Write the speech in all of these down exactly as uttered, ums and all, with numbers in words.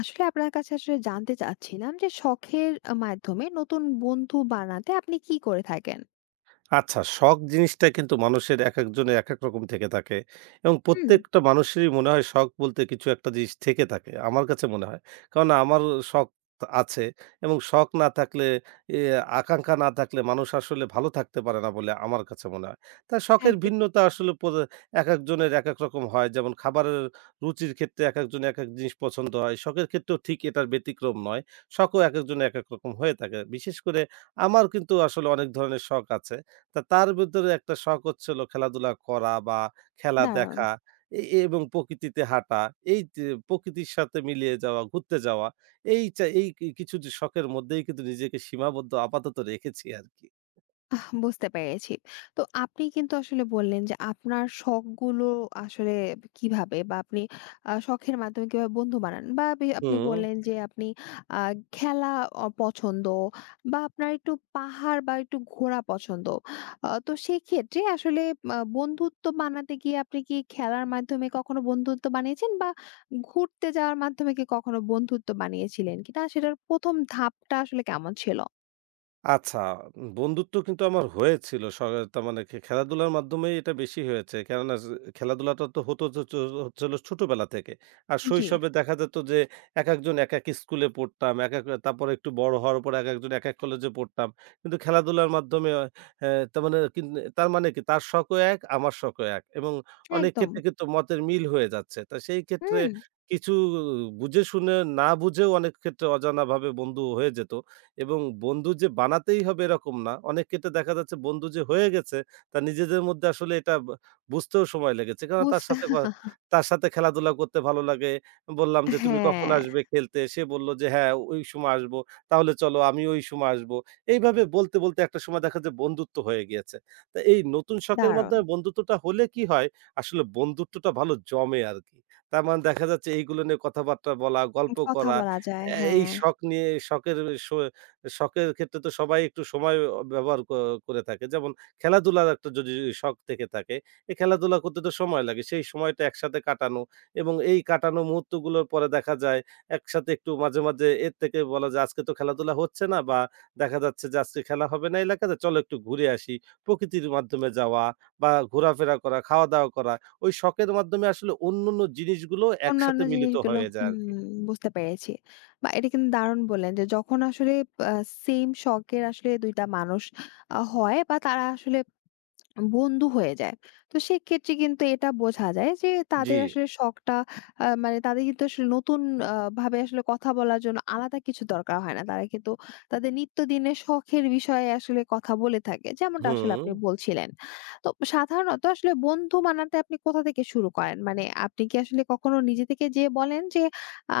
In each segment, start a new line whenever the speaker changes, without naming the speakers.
আসলে আপনার কাছে আসলে জানতে চাচ্ছিলাম যে শখের আ মাধ্যমে নতুন বন্ধু বানাতে আপনি কি করে থাকেন?
আচ্ছা, শখ জিনিসটা কিন্তু মানুষের একেকজনের একেক রকম থেকে থাকে এবং
হুম।
প্রত্যেকটা মানুষেরই মনে হয় শখ বলতে কিছু একটা জিনিস থেকে থাকে। আমার কাছে মনে হয়। কারণ আমার শখ আছে এবং শখ না থাকলে এ আকাঙ্খা না থাকলে মানুষ আসলে ভালো থাকতে পারে না বলে আমার কাছে মনে হয়। তাই শখের
একদম।
ভিন্নতা আসলে পো একেকজনের একেক রকম হয়। যেমন খাবারের রুচির ক্ষেত্রে একেকজন একেক জিনিস পছন্দ হয়। শখের ক্ষেত্রেও ঠিক এটার ব্যতিক্রম নয়। শখও একেকজনের একেক রকম হয়ে থাকে। বিশেষ করে আমার কিন্তু আসলে অনেক ধরনের শখ আছে। তা তার ভেতরে একটা শখ হচ্ছিল খেলাধুলা করা বা খেলা
দারুণ।
দেখা এ এ এবং প্রকৃতিতে হাঁটা, এই তে প্রকৃতির সাথে মিলিয়ে যাওয়া, ঘুরতে যাওয়া। এই চা এই কি কিছু যে শখের মধ্যেই কিন্তু নিজেকে সীমাবদ্ধ আপাতত রেখেছি আরকি।
বুঝতে পেরেছি। তো আপনি কিন্তু আসলে বললেন যে আপনার শখগুলো আসলে কিভাবে বা আপনি আ শখের মাধ্যমে কিভাবে বন্ধু বানান বা আপনি আপনি
হুম।
বললেন যে আপনি আ খেলা অ পছন্দ বা আপনার একটু পাহাড় বা একটু ঘোরা পছন্দ। আ তো সেক্ষেত্রে আসলে আ বন্ধুত্ব বানাতে গিয়ে আপনি কি খেলার মাধ্যমে কখনো বন্ধুত্ব বানিয়েছেন বা ঘুরতে যাওয়ার মাধ্যমে কি কখনো বন্ধুত্ব বানিয়েছিলেন কিনা? সেটার প্রথম ধাপটা আসলে কেমন ছিল?
আচ্ছা, বন্ধুত্ব কিন্তু আমার হয়েছিল। স তার মানে খে খেলাধুলার মাধ্যমেই এটা বেশি হয়েছে। কেননা জ খেলাধুলাটা তো হতো তো চ হচ্ছে হলো ছোটবেলা থেকে। আর
জি।
শৈশবে দেখা যেত যে একেকজন একেক স্কুলে পড়তাম, একেক তারপরে একটু বড় হওয়ার পর একেকজন একেক কলেজে পড়তাম। কিন্তু খেলাধুলার মাধ্যমে অ হ্যাঁ, তার মানে কিন তার মানে কি তার শখও এক, আমার শখও এক এবং অনেক
একদম।
ক্ষেত্রে কিন্তু মতের মিল হয়ে যাচ্ছে। তা সেই ক্ষেত্রে
হুম।
কিছু বুঝে শুনে না বুঝেও অনেক ক্ষেত্রে অজানাভাবে বন্ধু হয়ে যেত। এবং বন্ধু যে বানাতেই হবে এরকম না। অনেক ক্ষেত্রে দেখা যাচ্ছে বন্ধু যে হয়ে গেছে তার নিজেদের মধ্যে আসলে এটা ব বুঝতেও সময় লেগেছে। কেননা তার
বুঝতে
সাথে ক তার সাথে খেলাধুলা করতে ভালো লাগে। বললাম যে, "তুমি কখন
হ্যাঁ।
আসবে খেলতে?" সে বলল যে, "হ্যাঁ, ওই সময় আসবো। তাহলে চলো আমিও ওই সময় আসবো।" এইভাবে বলতে, বলতে একটা সময় দেখা যায় বন্ধুত্ব হয়ে গিয়েছে। তো এই নতুন শখের
দারুণ।
মাধ্যমে বন্ধুত্বটা হলে কি হয়? আসলে বন্ধুত্বটা ভালো জমে আরকি। তার মানে দেখা যাচ্ছে এইগুলো নিয়ে কথাবার্তা বলা, গল্প
কথা
করা,
বলা যায়,
অ্যা এই
হ্যাঁ।
শখ নিয়ে শখের স শখের ক্ষেত্রে তো সবাই একটু সময় অ ব্যবহার ক করে থাকে। যেমন খেলাধুলার একটা যদি শখ থেকে থাকে, এই খেলাধুলা করতে তো সময় লাগে। সেই সময়টা একসাথে কাটানো এবং এই কাটানো মুহূর্তগুলোর পরে দেখা যায় একসাথে একটু মাঝে, মাঝে এর থেকে বলা যায় আজকে তো খেলাধুলা হচ্ছে না বা দেখা যাচ্ছে যে আজকে খেলা হবে না এলাকাতে চলো একটু ঘুরে আসি। প্রকৃতির মাধ্যমে যাওয়া বা ঘোরাফেরা করা, খাওয়া-দাওয়া করা, ওই শখের মাধ্যমে আসলে অন্যান্য জিনিসগুলো
অন্যান্য
একসাথে মিলিত
জিনিসগুলো
হয়ে যায় আরকি।
হুম। বুঝতে পেরেছি। বা এটা কিন্তু দারুণ বললেন যে যখন আসলে আ সেইম শখের আসলে দুই টা টা মানুষ আ হয় বা তারা আসলে বন্ধু হয়ে যায়। তো সেক্ষেত্রে কিন্তু এটা বোঝা যায় যে
জি,
তাদের আসলে শখটা আ মানে তাদের কিন্তু আসলে নতুন আ ভাবে আসলে কথা বলার জন্য আলাদা কিছু দরকার হয় না। তারা কিন্তু তাদের নিত্যদিনের শখের বিষয়ে আসলে কথা বলে থাকে। যেমনটা আসলে
হুম।
আপনি বলছিলেন। তো সাধারণত আসলে বন্ধু বানাতে আপনি কোথা থেকে শুরু করেন? মানে আপনি কি আসলে কখনো নিজে থেকে যেয়ে বলেন যে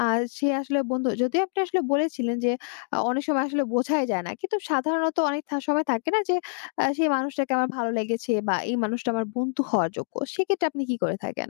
আ সে আসলে বন্ধু যদিও আপনি আসলে বলেছিলেন যে আ অনেক সময় আসলে বোঝাই যায় না। কিন্তু সাধারণত অনেক থা সময় থাকে না যে আ সেই মানুষটাকে আমার ভালো লেগেছে বা এই মানুষটা আমার বন্ধু হওয়ার যোগ্য। সেক্ষেত্রে আপনি কি করে থাকেন?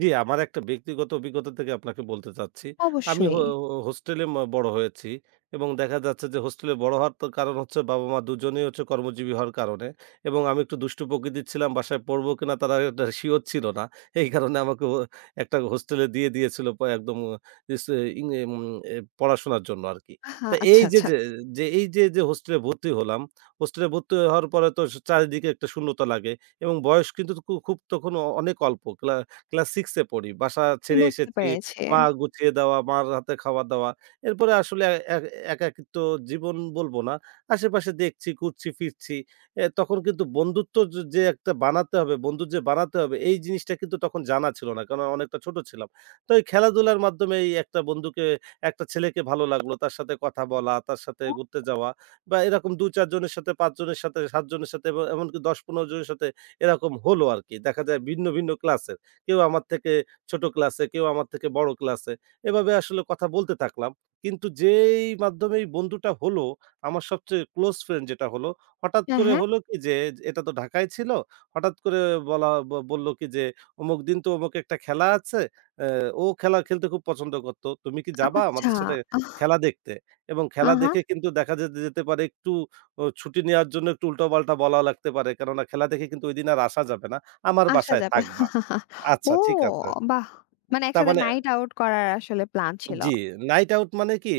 জি, আমার একটা ব্যক্তিগত অভিজ্ঞতা থেকে আপনাকে বলতে চাচ্ছি। আমি হো
অবশ্যই।
হো হোস্টেলে ম বড় হয়েছি এবং দেখা যাচ্ছে যে হোস্টেলে বড় হওয়ার তো কারণ হচ্ছে বাবা-মা দুজনেই হচ্ছে কর্মজীবী হওয়ার কারণে এবং আমি একটু দুষ্টু প্রকৃতির ছিলাম। বাসায় পড়বো কিনা তারা এটা সিওর ছিল না। এই কারণে আমাকে ও একটা হোস্টেলে দিয়ে দিয়েছিল প একদম আহ, ইস এ, ইং এম এ পড়াশোনার জন্য আরকি।
আহা!
তা এই
আচ্ছা,
যে,
আচ্ছা।
যে, যে, এই যে, যে, হোস্টেলে ভর্তি হলাম, হোস্টেলে ভর্তি হওয়ার পরে তো চারিদিকে একটা শূন্যতা লাগে এবং বয়স কিন্তু খু খুব তখন অ- অনেক অল্প। ক্লা ক্লাস ছয় এ পড়ি। বাসা ছেড়ে
বুঝতে
এসেছি।
পেরেছি।
মা গুছিয়ে দেওয়া, মার হাতে খাওয়া দাওয়া। এরপরে আসলে এ এ- একাকিত্ব জীবন বলবো না। আশেপাশে দেখছি, ঘুরছি, ফিরছি। এ তখন কিন্তু বন্ধুত্ব য যে একটা বানাতে হবে, বন্ধু যে বানাতে হবে এই জিনিসটা কিন্তু তখন জানা ছিল না। কারণ অনেকটা ছোট ছিলাম। তো এই খেলাধুলার মাধ্যমে এই একটা বন্ধুকে একটা ছেলেকে ভালো লাগলো। তার সাথে কথা বলা, তার সাথে ঘুরতে যাওয়া বা এরকম দুই চার জনের সাথে পাঁচ জনের সাথে, সাত জনের সাথে এবং এমনকি দশ পনেরো জনের সাথে এরকম হলো আরকি। দেখা যায় ভিন্ন, ভিন্ন ক্লাসের। কেউ আমার থেকে ছোট ক্লাসে, কেউ আমার থেকে বড় ক্লাসে। এভাবে আসলে কথা বলতে থাকলাম। কিন্তু যেই মাধ্যমে এই বন্ধুটা হলো, আমার সবচেয়ে ক্লোজ ফ্রেন্ড যেটা হলো, হঠাৎ
হ্যাঁ,
করে
হ্যাঁ।
হলো কি যে, এটা তো ঢাকায় ছিল। হঠাৎ করে বলা ব বলল কি যে, "অমুক দিন তো অমুক একটা খেলা আছে। অ্যা ও খেলা খেলতে খুব পছন্দ করত। তুমি কি যাবা
আচ্ছা।
আমাদের সাথে
আহ
খেলা দেখতে?" এবং খেলা
আহা!
দেখে কিন্তু দেখা যেতে যেতে পারে একটু ও ছুটি নেওয়ার জন্য একটু উল্টাপাল্টা বলা লাগতে পারে। কেননা খেলা দেখে কিন্তু ঐদিন আর আসা যাবে না। আমার
আসা
বাসায়
যাবে।
থাকবা। আচ্ছা
ও
ঠিক আছে।
বাহ! মানে
তার
একসাথে
মানে
নাইট আউট করার আসলে প্ল্যান ছিল।
জি, নাইট আউট মানে কি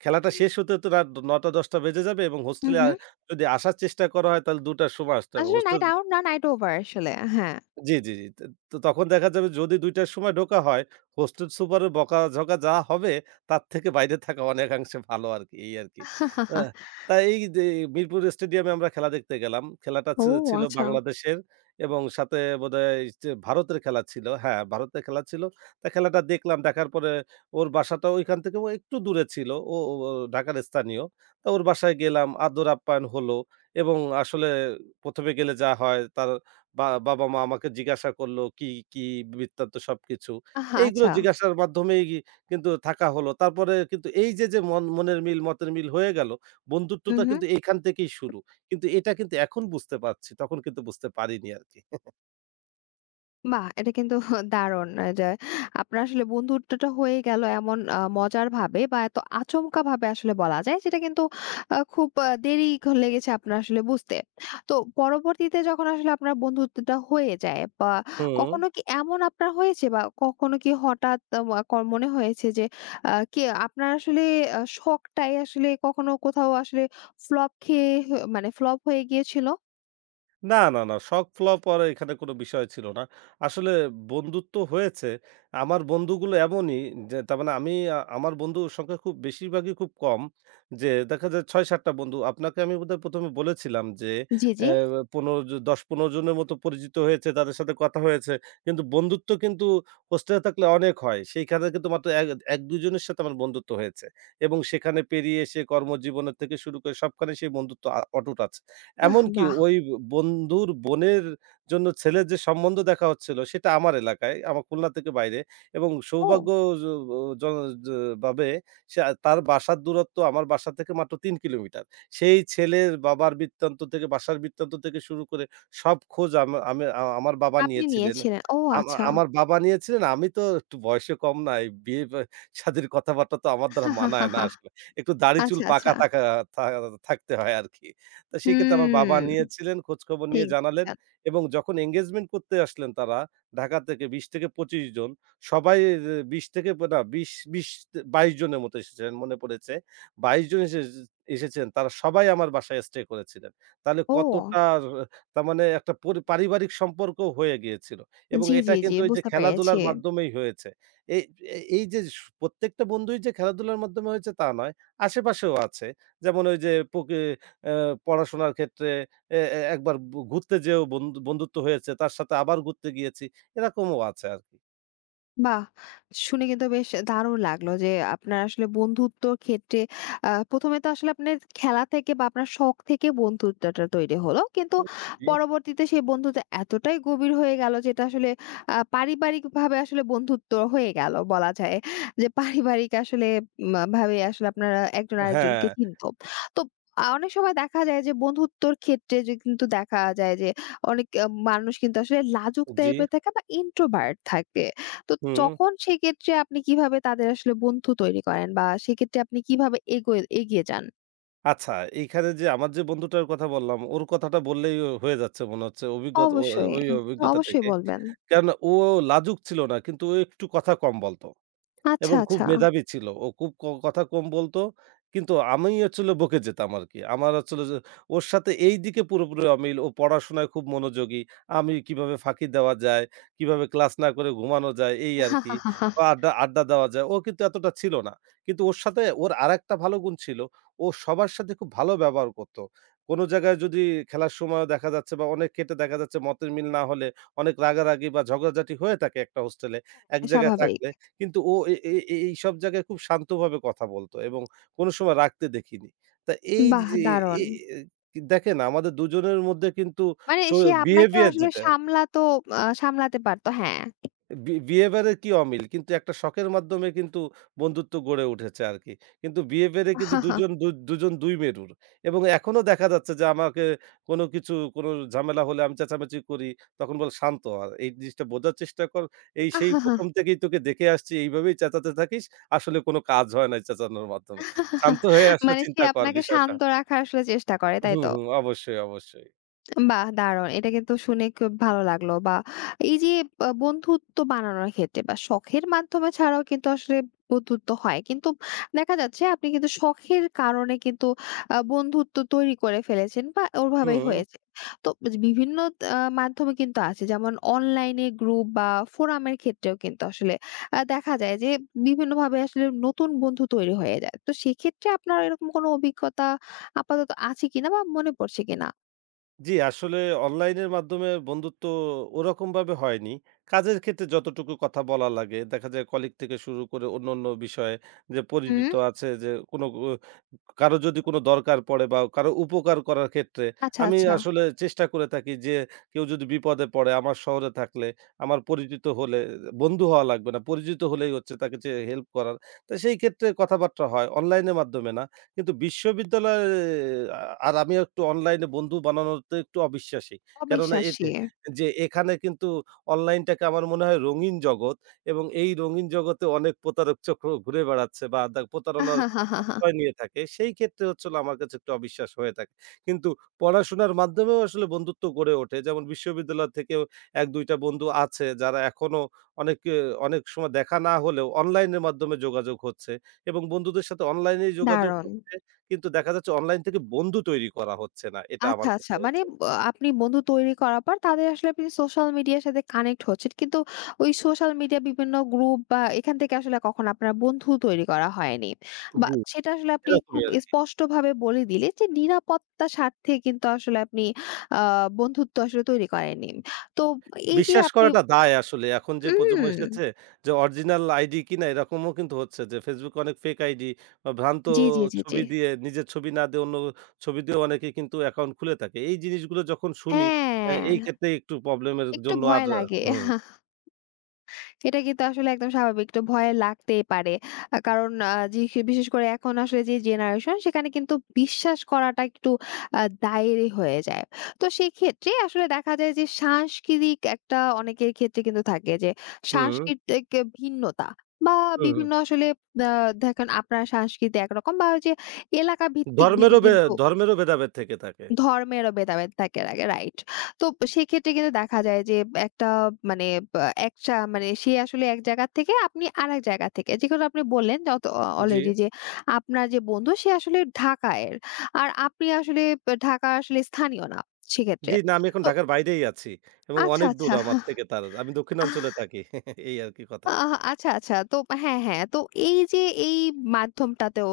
খেলাটা শেষ হতে, হতে রাত ৯ঃ শূন্য শূন্য ১০ঃ শূন্য শূন্য বেজে যাবে এবং
হু,
হোস্টেলে আ
হু।
যদি আসার চেষ্টা করা হয় তাহলে ২ঃ শূন্য শূন্য র সময় আসতে হবে।
আসলে
হোস্টেল
নাইট আউট না নাইট ওভার আসলে। হ্যাঁ।
জি, জি, জি। ত তো তখন দেখা যাবে যদি দুই টার সময় ঢোকা হয়, হোস্টেল সুপারের বকাঝকা যা হবে তার থেকে বাইরে থাকা অনেকাংশে ভালো আরকি, এই আরকি। অ্যা তা এই যে মিরপুর স্টেডিয়ামে আমরা খেলা দেখতে গেলাম। খেলাটা
ও
ছি ছিল
আচ্ছা।
বাংলাদেশের এবং সাথে বোধহয় যে ভারতের খেলা ছিল। হ্যাঁ, ভারতের খেলা ছিল। তা খেলাটা দেখলাম, দেখার পরে ওর বাসাটা ওইখান থেকে ও একটু দূরে ছিল। ও ও ও ঢাকার স্থানীয়। তা ওর বাসায় গেলাম, আদর আপ্যায়ন হলো এবং আসলে প্রথম এ গেলে যা হয় তার বা বাবা-মা আমাকে জিজ্ঞাসা করলো কি, কি বৃত্তান্ত সবকিছু।
আহা!
এইগুলো
আচ্ছা।
জিজ্ঞাসার মাধ্যমেই গি কিন্তু থাকা হলো। তারপরে কিন্তু এই যে, যে মন মনের মিল, মতের মিল হয়ে গেল,
হু,
বন্ধুত্বটা
হু।
কিন্তু এইখান থেকেই শুরু। কিন্তু এটা কিন্তু এখন বুঝতে পারছি। তখন কিন্তু বুঝতে পারিনি আরকি।
বাহ! এটা কিন্তু দারুণ যে আপনার আসলে বন্ধুত্বটা হয়ে গেল এমন আ মজার ভাবে বা এত আচমকা ভাবে আসলে বলা যায় যেটা কিন্তু আ খুব আ দেরি ক- লেগেছে আপনার আসলে বুঝতে। তো পরবর্তীতে যখন আসলে আপনার বন্ধুত্বটা হয়ে যায় বা
হুম।
কখনো কি এমন আপনার হয়েছে বা কখনো কি হঠাৎ মা ক মনে হয়েছে যে আ কে আপনার আসলে আ শখটাই আসলে কখনো কোথাও আসলে ফ্লপ খেয়ে হ মানে ফ্লপ হয়ে গিয়েছিল?
না, না, না। শখ ফ্লপ হওয়ার এখানে কোনো বিষয় ছিল না। আসলে বন্ধুত্ব হয়েছে। আমার বন্ধুগুলো এমনই যে তার মানে আমি আ আমার বন্ধুর সংখ্যা খুব বেশিরভাগই খুব কম। যে দেখা যায় ছয় সাত টা বন্ধু। আপনাকে আমি বোধহয় প্রথম এ বলেছিলাম যে
জি,
অ্যা
জি।
পনেরো জ দশ পনেরো জনের মতো পরিচিত হয়েছে, তাদের সাথে কথা হয়েছে। কিন্তু বন্ধুত্ব কিন্তু হোস্টেলে থাকলে অনেক হয়। সেইখানে কিন্তু মাত্র এক ১-২ জনের সাথে আমার বন্ধুত্ব হয়েছে। এবং সেখানে পেরিয়ে এসে কর্মজীবনের থেকে শুরু করে সবখানে সেই বন্ধুত্ব আ অটুট আছে।
আহ
এমনকি
বাহ!
ওই বন্ধুর বোনের জন্য ছেলের যে সম্বন্ধ দেখা হচ্ছিল সেটা আমার এলাকায়, আমার খুলনা থেকে বাইরে এবং সৌভাগ্য
ও!
জ জ জ ভাবে সে তার বাসার দূরত্ব আমার বাসা থেকে মাত্র তিন কিলোমিটার। সেই ছেলের বাবার বৃত্তান্ত থেকে বাসার বৃত্তান্ত থেকে শুরু করে সব খোঁজ আমা আমি আ আমার বাবা
আপনি
নিয়েছিলেন।
নিয়েছিলেন। ও
আমা
আচ্ছা।
আমার বাবা নিয়েছিলেন, আমি তো একটু বয়সে কম না। এই বিয়ে বা শাদীর কথাবার্তা তো আমার দ্বারা মানায় না আসলে। একটু দাড়ি চুল
আচ্ছা, আচ্ছা।
পাকা থাকা থা থাকতে হয় আরকি। তো সেক্ষেত্রে আমার বাবা
হুম,
নিয়েছিলেন, খোঁজখবর নিয়ে
ঠিক।
জানালেন এবং যখন engagement করতে আসলেন তারা ঢাকা থেকে বিশ থেকে পঁচিশ জন, সবাই এ বিশ থেকে প- না বিশ, বিশ, বাইশ জনের মতো এসেছিলেন মনে পড়েছে। বাইশ জন এসে এসেছেন তারা সবাই আমার বাসায় স্টে করেছিলেন। তাহলে
ও
কতটা আ তার মানে একটা পরি পারিবারিক সম্পর্ক হয়ে গিয়েছিল এবং
জি,
এটা
জি, জি
কিন্তু ওই যে
বুঝতে পেরেছি।
খেলাধুলার মাধ্যমেই হয়েছে। এই এ এই যে স প্রত্যেকটা বন্ধুই যে খেলাধুলার মাধ্যমে হয়েছে তা নয়, আশেপাশেও আছে। যেমন ওই যে পুকি অ্যা পড়াশোনার ক্ষেত্রে এ এ একবার বু ঘুরতে যেয়েও বন্ধু বন্ধুত্ব হয়েছে। তার সাথে আবার ঘুরতে গিয়েছি। এরকমও আছে আরকি।
বাহ! শুনে কিন্তু বেশ দারুণ লাগলো যে আপনার আসলে বন্ধুত্বর ক্ষেত্রে আ প্রথম এ তো আসলে আপনার খেলা থেকে বা আপনার শখ থেকে বন্ধুত্বটা তৈরি হলো। কিন্তু
জি।
পরবর্তীতে সেই বন্ধুত্ব এতটাই গভীর হয়ে গেল যেটা আসলে আ পারিবারিকভাবে আসলে বন্ধুত্ব হয়ে গেল বলা যায়। যে পারিবারিক আসলে উম ভাবে আসলে আপনারা একজন
হ্যাঁ,
আরেকজনকে চিনত। তো আ অনেক সময় দেখা যায় যে বন্ধুত্বর ক্ষেত্রে যে কিন্তু দেখা যায় যে অনেক আ মানুষ কিন্তু আসলে লাজুক
জি,
টাইপের থাকে বা introvert থাকে। তো
হুম।
তখন সেক্ষেত্রে আপনি কিভাবে তাদের আসলে বন্ধু তৈরি করেন? বা সেক্ষেত্রে আপনি কিভাবে এগোয়ে এগিয়ে যান?
আচ্ছা এইখানে যে আমার যে বন্ধুটার কথা বললাম, ওর কথাটা বললেই ও হয়ে যাচ্ছে মনে হচ্ছে অভিজ্ঞতা ও
অবশ্যই।
ওই অভিজ্ঞতা
অবশ্যই
থেকে।
বলবেন।
কেননা ও লাজুক ছিল না কিন্তু ও একটু কথা কম বলত।
আচ্ছা,
এবং খুব
আচ্ছা।
মেধাবী ছিল। ও খুব ক কথা কম বলত। কিন্তু আমি হচ্ছিল বকে যেতাম আরকি। আমার হচ্ছিল যে ওর সাথে এই দিকে পুরোপুরি অমিল। ও পড়াশোনায় খুব মনোযোগী। আমি কিভাবে ফাঁকি দেওয়া যায়, কিভাবে ক্লাস না করে ঘুমানো যায় এই আরকি।
আহা।
বা আড্ডা, আড্ডা দেওয়া যায়। ও কিন্তু এতটা ছিল না। কিন্তু ওর সাথে ওর আরেকটা ভালো গুণ ছিল। ও সবার সাথে খুব ভালো ব্যবহার করত। কোন জায়গায় যদি খেলার সময় দেখা যাচ্ছে বা অনেক ক্ষেত্রে দেখা যাচ্ছে মতের মিল না হলে অনেক রাগারাগি বা ঝগড়াঝাটি হয়ে থাকে একটা হোস্টেলে। এক জায়গায়
স্বাভাবিক।
থাকলে কিন্তু ও এ এ এ এইসব জায়গায় খুব শান্তভাবে কথা বলত এবং কোনো সময় রাগতে দেখিনি। তা এই যে
বাহ!
এ
দারুণ।
এ- দেখেন আমাদের দুজনের মধ্যে কিন্তু
মানে
চো
সে আপনাকেও
বিহেভিয়ার
আসলে
যেটা
সামলাতো আ সামলাতে পারত। হ্যাঁ।
বি বিহেভিয়ারের কি অমিল? কিন্তু একটা শখের মাধ্যমে কিন্তু বন্ধুত্ব গড়ে উঠেছে আরকি। কিন্তু বিহেভিয়ারে কিন্তু
আহা,
দুজন দু দুজন দুই মেরুর। এবং এখনো দেখা যাচ্ছে যে আমাকে কোনো কিছু কোনো ঝামেলা হলে আমি চেঁচামেচি করি। তখন বলে, "শান্ত হ। এই জিনিসটা বোঝার চেষ্টা কর। এই সেই
আহা,
প্রথম থেকেই তোকে দেখে আসছি এইভাবেই চেঁচাতে থাকিস। আসলে কোনো কাজ হয় না এই চেঁচানোর মাধ্যমে।
আহা, আহা।
শান্ত হয়ে আসলে
মানে সে
চিন্তা কর
আপনাকে
বিষয়টা।"
শান্ত রাখার আসলে চেষ্টা করে, তাই
হুম,
তো?
হুম। অবশ্যই, অবশ্যই।
বাহ! দারুণ। এটা কিন্তু শুনে খুব ভালো লাগলো বা এই যে আ বন্ধুত্ব বানানোর ক্ষেত্রে বা শখের মাধ্যমে ছাড়াও কিন্তু আসলে বন্ধুত্ব হয়। কিন্তু দেখা যাচ্ছে আপনি কিন্তু শখের কারণে কিন্তু আ বন্ধুত্ব তৈরি করে ফেলেছেন বা ওভাবেই
হুম।
হয়েছে। তো বিভিন্ন আ মাধ্যমে কিন্তু আছে। যেমন অনলাইনে গ্রুপ বা ফোরামের ক্ষেত্রেও কিন্তু আসলে আ দেখা যায় যে বিভিন্নভাবে আসলে নতুন বন্ধু তৈরি হয়ে যায়। তো সেক্ষেত্রে আপনার এরকম কোনো অভিজ্ঞতা আপাতত আছে কিনা বা মনে পড়ছে কিনা?
জি, আসলে অনলাইনের মাধ্যমে বন্ধুত্ব ওরকমভাবে হয়নি। কাজের ক্ষেত্রে যতটুকু কথা বলা লাগে, দেখা যায় কলিগ থেকে শুরু করে অন্যান্য বিষয়ে যে পরিচিত
হুম।
আছে যে কোনো ও কারো যদি কোনো দরকার পড়ে বা কারো উপকার করার ক্ষেত্রে
আচ্ছা,
আমি
আচ্ছা।
আসলে চেষ্টা করে থাকি যে কেউ যদি বিপদে পড়ে আমার শহরে থাকলে, আমার পরিচিত হলে বন্ধু হওয়া লাগবে না। পরিচিত হলেই হচ্ছে তাকে যে হেল্প করার। তো সেই ক্ষেত্রে কথাবার্তা হয় অনলাইনের মাধ্যমে না। কিন্তু বিশ্ববিদ্যালয়ে আ আর আমি একটু অনলাইনে বন্ধু বানানোতে একটু অবিশ্বাসী। কেননা এতে
অবিশ্বাসী।
যে এখানে কিন্তু অনলাইনটাকে আমার মনে হয় রঙিন জগৎ এবং এই রঙিন জগতে অনেক প্রতারক চক্র ঘুরে বেড়াচ্ছে বা দা প্রতারণার
আহাহাহাহা।
আশ্রয় নিয়ে থাকে। সেই ক্ষেত্রে হচ্ছে হলো আমার কাছে একটু অবিশ্বাস হয়ে থাকে। কিন্তু পড়াশোনার মাধ্যমেও আসলে বন্ধুত্ব গড়ে ওঠে। যেমন বিশ্ববিদ্যালয় থেকেও এক দুই টা বন্ধু আছে যারা এখনো অনেকে অনেক সময় দেখা না হলেও অনলাইনের মাধ্যমে যোগাযোগ হচ্ছে। এবং বন্ধুদের সাথে অনলাইনে যোগাযোগ
দারুণ।
হচ্ছে। কিন্তু দেখা যাচ্ছে অনলাইন থেকে বন্ধু তৈরি করা হচ্ছে না। এটা আমার
আচ্ছা, আচ্ছা।
ক্ষেত্রে
মানে
হচ্ছে।
ব আপনি বন্ধু তৈরি করার পর তাদের আসলে আপনি সোশ্যাল মিডিয়ার সাথে কানেক্ট হচ্ছেন। কিন্তু ওই সোশ্যাল মিডিয়া বিভিন্ন গ্রুপ বা এখান থেকে আসলে কখনো আপনার বন্ধু তৈরি করা হয়নি। বা
জি।
সেটা আসলে আপনি
এরকমই
খুব
আরকি।
স্পষ্টভাবে বলে দিলেন যে নিরাপত্তার স্বার্থে কিন্তু আসলে আপনি আ বন্ধুত্ব আসলে তৈরি করেননি। তো এই যে
বিশ্বাস
আপনি
করাটা দায় আসলে। এখন যে প্রজন্ম
উম
এসেছে যে অরিজিনাল আইডি কিনা এরকমও কিন্তু হচ্ছে যে Facebook এ অনেক ফেক আইডি বা ভ্রান্ত
জি, জি, জি, জি।
ছবি দিয়ে নিজের ছবি না দিয়ে অন্য ছবি দিয়ে অনেকে কিন্তু অ্যাকাউন্ট খুলে থাকে। এই জিনিসগুলো যখন শুনি আ
হ্যাঁ,
এই ক্ষেত্রে একটু প্রবলেমের
একটু
জন্য আর
ভয় লাগে। এটা কিন্তু আসলে একদম স্বাভাবিক। একটু ভয় লাগতেই পারে। আ কারণ আ জি বিশেষ করে এখন আসলে যে জেনারেশন সেখানে কিন্তু বিশ্বাস করাটা একটু আ দায়েরই হয়ে যায়। তো সেক্ষেত্রে আসলে দেখা যায় যে সাংস্কৃতিক একটা অনেকের ক্ষেত্রে কিন্তু থাকে যে
হুম,
সাংস্কৃতিক ভিন্নতা বা
হুম, হুম।
বিভিন্ন আসলে আ দেখেন আপনার সংস্কৃতি একরকম বা ওই যে এলাকা ভিত্তিক ভেদে
ধর্মেরও বে
কিন্তু
ধর্মেরও ভেদাভেদ থেকে থাকে।
ধর্মেরও ভেদাভেদ থাকে আগে রাইট। তো সেক্ষেত্রে কিন্তু দেখা যায় যে একটা মানে বা একটা মানে সে আসলে এক জায়গা থেকে আপনি আরেক জায়গা থেকে। যেগুলো আপনি বললেন যত অ
জি।
অলরেডি যে আপনার যে বন্ধু সে আসলে ঢাকায়ের। আর আপনি আসলে ঢাকার আসলে স্থানীয় না
জি,
সেক্ষেত্রে।
না আমি এখন
তো
ঢাকার বাইরেই আছি এবং
আচ্ছা,
অনেক দূর
আচ্ছা।
আমার থেকে তার। আমি দক্ষিণাঞ্চলে থাকি। এই আরকি কথা।
আহ আচ্ছা, আচ্ছা। তো হ্যাঁ, হ্যাঁ। তো এই যে এই মাধ্যমটাতেও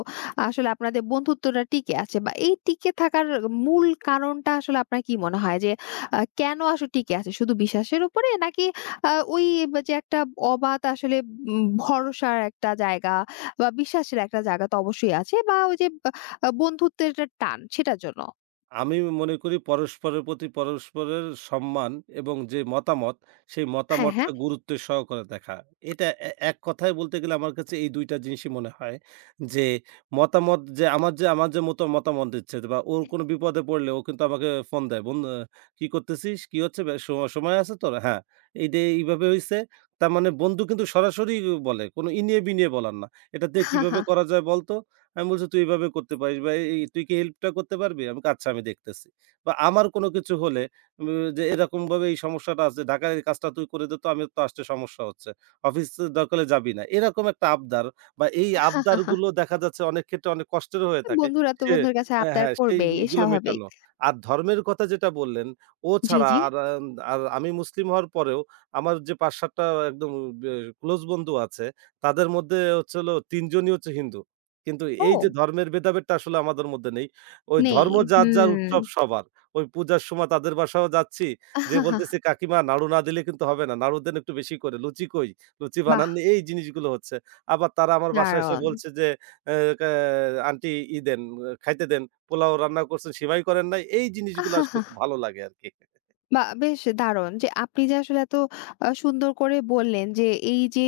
আসলে আপনাদের বন্ধুত্বটা টিকে আছে বা এই টিকে থাকার মূল কারণটা আসলে আপনার কি মনে হয় যে আ কেন আসলে টিকে আছে? শুধু বিশ্বাসের উপরে? নাকি আ ওই যে একটা অবাধ আসলে উম ভরসার একটা জায়গা বা বিশ্বাসের একটা জায়গা তো অবশ্যই আছে বা ওই যে আ বন্ধুত্বের একটা টান সেটার জন্য?
আমি মনে করি পরস্পরের প্রতি পরস্পরের সম্মান এবং যে মতামত, সেই
হ্যাঁ, হ্যাঁ।
মতামতটা গুরুত্ব সহকারে দেখা। এটা এ এক কথায় বলতে গেলে আমার কাছে এই দুই টা জিনিসই মনে হয় যে মতামত যে আমার যে আমার যে মত মতামত দিচ্ছে বা ওর কোনো বিপদে পড়লে ও কিন্তু আমাকে ফোন দেয়, "বন্ধু আ কি করতেছিস? কি হচ্ছে? বে স সময় আছে তোর? হ্যাঁ, এই যে এইভাবে হইছে।" তার মানে বন্ধু কিন্তু সরাসরি বলে। কোনো ইনিয়ে-বিনিয়ে বলার না। "এটা দিয়ে কিভাবে করা যায় বলতো?" আমি বলছি, "তুই এভাবে করতে পারিস বা এই তুই কি হেল্পটা করতে পারবি?" আমি বলি, "আচ্ছা আমি দেখতেছি।" বা আমার কোনো কিছু হলে উম যে এরকমভাবে এই সমস্যাটা আছে, ঢাকার এই কাজটা তুই করে দে তো আমি তো আসতে সমস্যা হচ্ছে। অফিসে দরকার হলে যাবি না। এরকম একটা আবদার বা এই আবদারগুলো দেখা যাচ্ছে অনেক ক্ষেত্রে অনেক কষ্টের হয়ে থাকে।
বন্ধুরা তো
সে
বন্ধুর কাছে
হ্যাঁ,
আবদার
হ্যাঁ,
করবেই
সেইগুলো
স্বাভাবিক।
মেটানো। আর ধর্মের কথা যেটা বললেন, ও
জি,
ছাড়া
জি।
আর আন আর আমি মুসলিম হওয়ার পরেও আমার যে পাঁচ সাত টা একদম বে ক্লোজ বন্ধু আছে, তাদের মধ্যে হচ্ছে হলো তিন জনই হচ্ছে হিন্দু। কিন্তু এই যে
ও!
ধর্মের ভেদাভেদটা আসলে আমাদের মধ্যে নেই। ওই
নেই।
ধর্ম যার, যার
হুম।
উৎসব সবার। ওই পূজার সময় তাদের বাসায়ও যাচ্ছি। যেয়ে
আহাহা।
বলতেছি, "কাকিমা নাড়ু না দিলে কিন্তু হবে না। নাড়ু দেন একটু বেশি করে। লুচি কই? লুচি
বাহ!
বানাননি।" এই জিনিসগুলো হচ্ছে। আবার তারা আমার বাসায় এসে
দারুণ।
বলছে যে, "এ কা আন্টি ই দেন, আহ, খাইতে দেন। পোলাও রান্না করছেন, সিমাই করেন নাই।" এই জিনিসগুলো আসলে
আহাহা।
খুব ভালো লাগে আরকি।
বাহ! বেশ দারুণ যে আপনি যে আসলে এত আ সুন্দর করে বললেন যে এই যে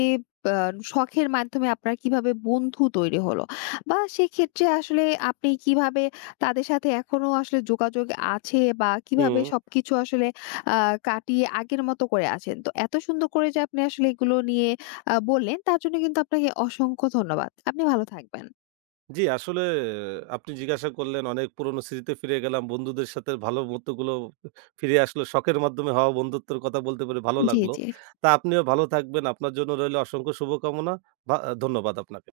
আ শখের মাধ্যমে আপনার কিভাবে বন্ধু তৈরি হলো বা সেক্ষেত্রে আসলে আপনি কিভাবে তাদের সাথে এখনো আসলে যোগাযোগ আছে বা কিভাবে
হুম।
সবকিছু আসলে আ কাটিয়ে আগের মতো করে আছেন। তো এত সুন্দর করে যে আপনি আসলে এগুলো নিয়ে আ বললেন তার জন্য কিন্তু আপনাকে অসংখ্য ধন্যবাদ। আপনি ভালো থাকবেন।
জি, আসলে আপনি জিজ্ঞাসা করলেন অনেক পুরনো স্মৃতিতে ফিরে গেলাম। বন্ধুদের সাথে ভালো মুহূর্তগুলো ফিরে আসলো। শখের মাধ্যমে হওয়া বন্ধুত্বের কথা বলতে পেরে ভালো
জি,
লাগলো।
জি।
তা আপনিও ভালো থাকবেন। আপনার জন্য রইল অসংখ্য শুভকামনা। ভা ধন্যবাদ আপনাকে।